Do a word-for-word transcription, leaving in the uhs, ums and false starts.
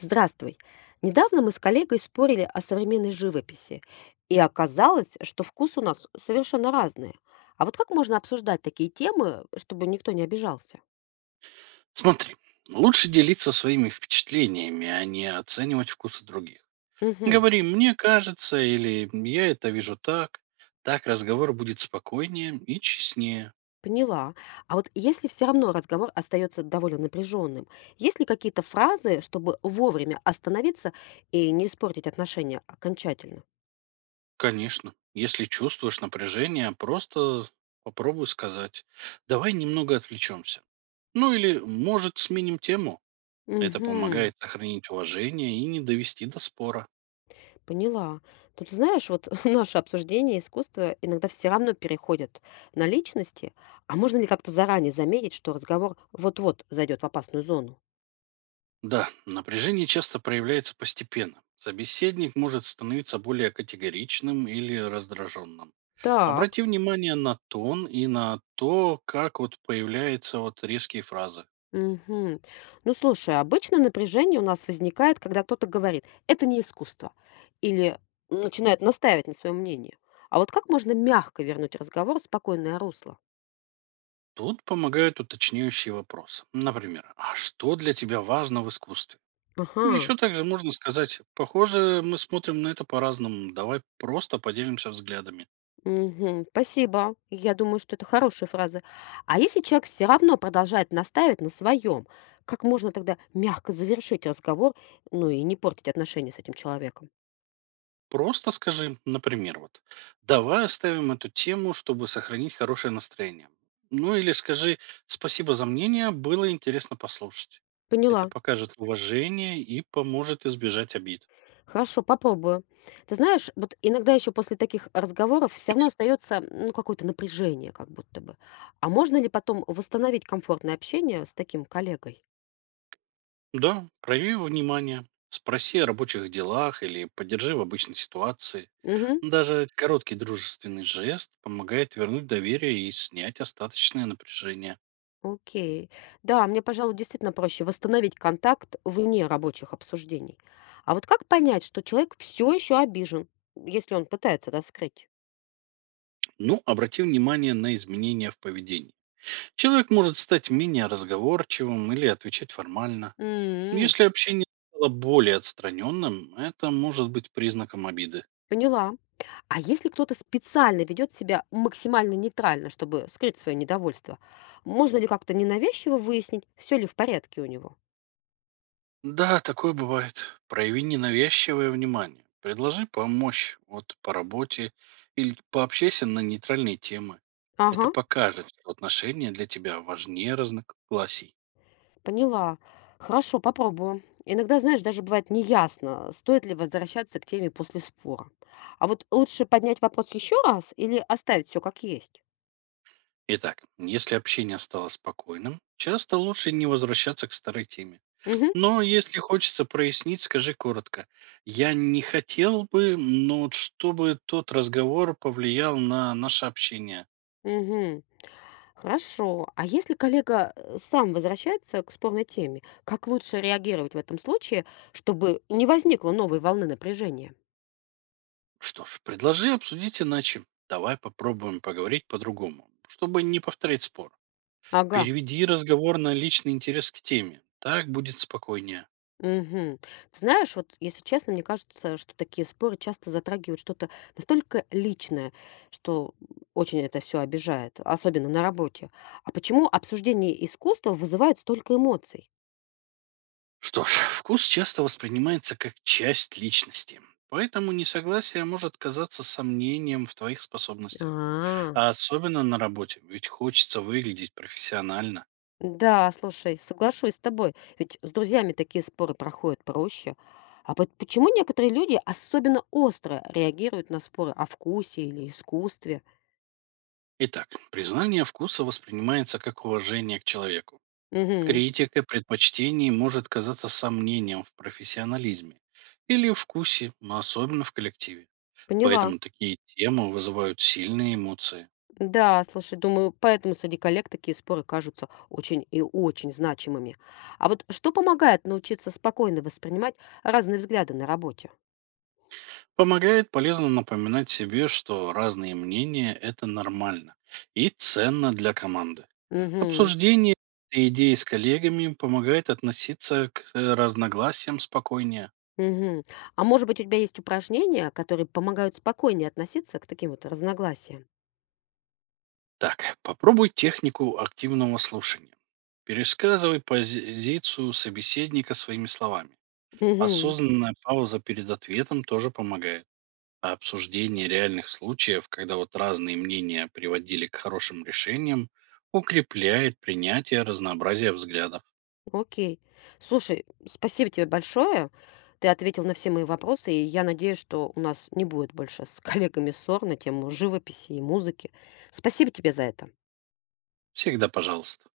Здравствуй. Недавно мы с коллегой спорили о современной живописи, и оказалось, что вкус у нас совершенно разные. А вот как можно обсуждать такие темы, чтобы никто не обижался? Смотри, лучше делиться своими впечатлениями, а не оценивать вкусы других. Угу, Говори, мне кажется, или я это вижу так. Так разговор будет спокойнее и честнее. поняла. А вот если все равно разговор остается довольно напряженным, есть ли какие-то фразы, чтобы вовремя остановиться и не испортить отношения окончательно? Конечно, если чувствуешь напряжение, просто попробуй сказать. Давай немного отвлечемся. Ну или, может, сменим тему. Это Угу. помогает сохранить уважение и не довести до спора. Поняла. Тут, знаешь, вот наше обсуждение искусства иногда все равно переходит на личности. А можно ли как-то заранее заметить, что разговор вот-вот зайдет в опасную зону? Да, напряжение часто проявляется постепенно. Собеседник может становиться более категоричным или раздраженным. Так. Обрати внимание на тон и на то, как вот появляются вот резкие фразы. Мгм. Ну слушай, обычно напряжение у нас возникает, когда кто-то говорит, это не искусство, или начинает настаивать на своем мнении. А вот как можно мягко вернуть разговор в спокойное русло? Тут помогают уточняющие вопросы. Например, а что для тебя важно в искусстве? Ага. Еще также можно сказать, похоже, мы смотрим на это по-разному, давай просто поделимся взглядами. Мгм. Спасибо. Я думаю, что это хорошая фраза. А если человек все равно продолжает настаивать на своем, как можно тогда мягко завершить разговор, ну и не портить отношения с этим человеком? Просто скажи, например, вот, давай оставим эту тему, чтобы сохранить хорошее настроение. Ну или скажи, спасибо за мнение, было интересно послушать. Это Поняла. покажет уважение и поможет избежать обид. Хорошо, попробую. Ты знаешь, вот иногда еще после таких разговоров все равно остается ну, какое-то напряжение, как будто бы. А можно ли потом восстановить комфортное общение с таким коллегой? Да, прояви внимание, спроси о рабочих делах или поддержи в обычной ситуации. Мгм. Даже короткий дружественный жест помогает вернуть доверие и снять остаточное напряжение. Окей. Да, мне, пожалуй, действительно проще восстановить контакт вне рабочих обсуждений. А вот как понять, что человек все еще обижен, если он пытается раскрыть? Ну, обрати внимание на изменения в поведении. Человек может стать менее разговорчивым или отвечать формально. М, Если общение стало более отстраненным, это может быть признаком обиды. поняла. А если кто-то специально ведет себя максимально нейтрально, чтобы скрыть свое недовольство, можно ли как-то ненавязчиво выяснить, все ли в порядке у него? Да, такое бывает. Прояви ненавязчивое внимание. Предложи помочь вот по работе или пообщайся на нейтральные темы. Это Ага. покажет, что отношения для тебя важнее разногласий. Поняла. Хорошо, попробую. Иногда, знаешь, даже бывает неясно, стоит ли возвращаться к теме после спора. А вот лучше поднять вопрос еще раз или оставить все как есть? Итак, если общение стало спокойным, часто лучше не возвращаться к старой теме. Угу, Но если хочется прояснить, скажи коротко. Я не хотел бы, но вот чтобы тот разговор повлиял на наше общение. угу. Хорошо. А если коллега э, сам возвращается к спорной теме, как лучше реагировать в этом случае, чтобы не возникло новой волны напряжения? Что ж, предложи обсудить иначе. Давай попробуем поговорить по-другому, чтобы не повторять спор. Ага. Переведи разговор на личный интерес к теме. Так будет спокойнее. Мгм. Ты знаешь, вот если честно, мне кажется, что такие споры часто затрагивают что-то настолько личное, что очень это все обижает, особенно на работе. А почему обсуждение искусства вызывает столько эмоций? Что ж, вкус часто воспринимается как часть личности. Поэтому несогласие может казаться сомнением в твоих способностях. А, А особенно на работе, ведь хочется выглядеть профессионально. да, слушай, соглашусь с тобой. Ведь с друзьями такие споры проходят проще. А вот почему некоторые люди особенно остро реагируют на споры о вкусе или искусстве? Итак, признание вкуса воспринимается как уважение к человеку. Мгм. Критика предпочтений может казаться сомнением в профессионализме или вкусе, но особенно в коллективе. Поняла. Поэтому такие темы вызывают сильные эмоции. Да, слушай, думаю, поэтому среди коллег такие споры кажутся очень и очень значимыми. А вот что помогает научиться спокойно воспринимать разные взгляды на работе? Помогает полезно напоминать себе, что разные мнения – это нормально и ценно для команды. Мгм. Обсуждение этой идеи с коллегами помогает относиться к э, разногласиям спокойнее. Мгм. А может быть, у тебя есть упражнения, которые помогают спокойнее относиться к таким вот разногласиям? Так, попробуй технику активного слушания. Пересказывай позицию собеседника своими словами. Мгм. Осознанная пауза перед ответом тоже помогает. А обсуждение реальных случаев, когда вот разные мнения приводили к хорошим решениям, укрепляет принятие разнообразия взглядов. Окей. Слушай, спасибо тебе большое. Ты ответил на все мои вопросы, и я надеюсь, что у нас не будет больше с коллегами ссор на тему живописи и музыки. Спасибо тебе за это. Всегда пожалуйста.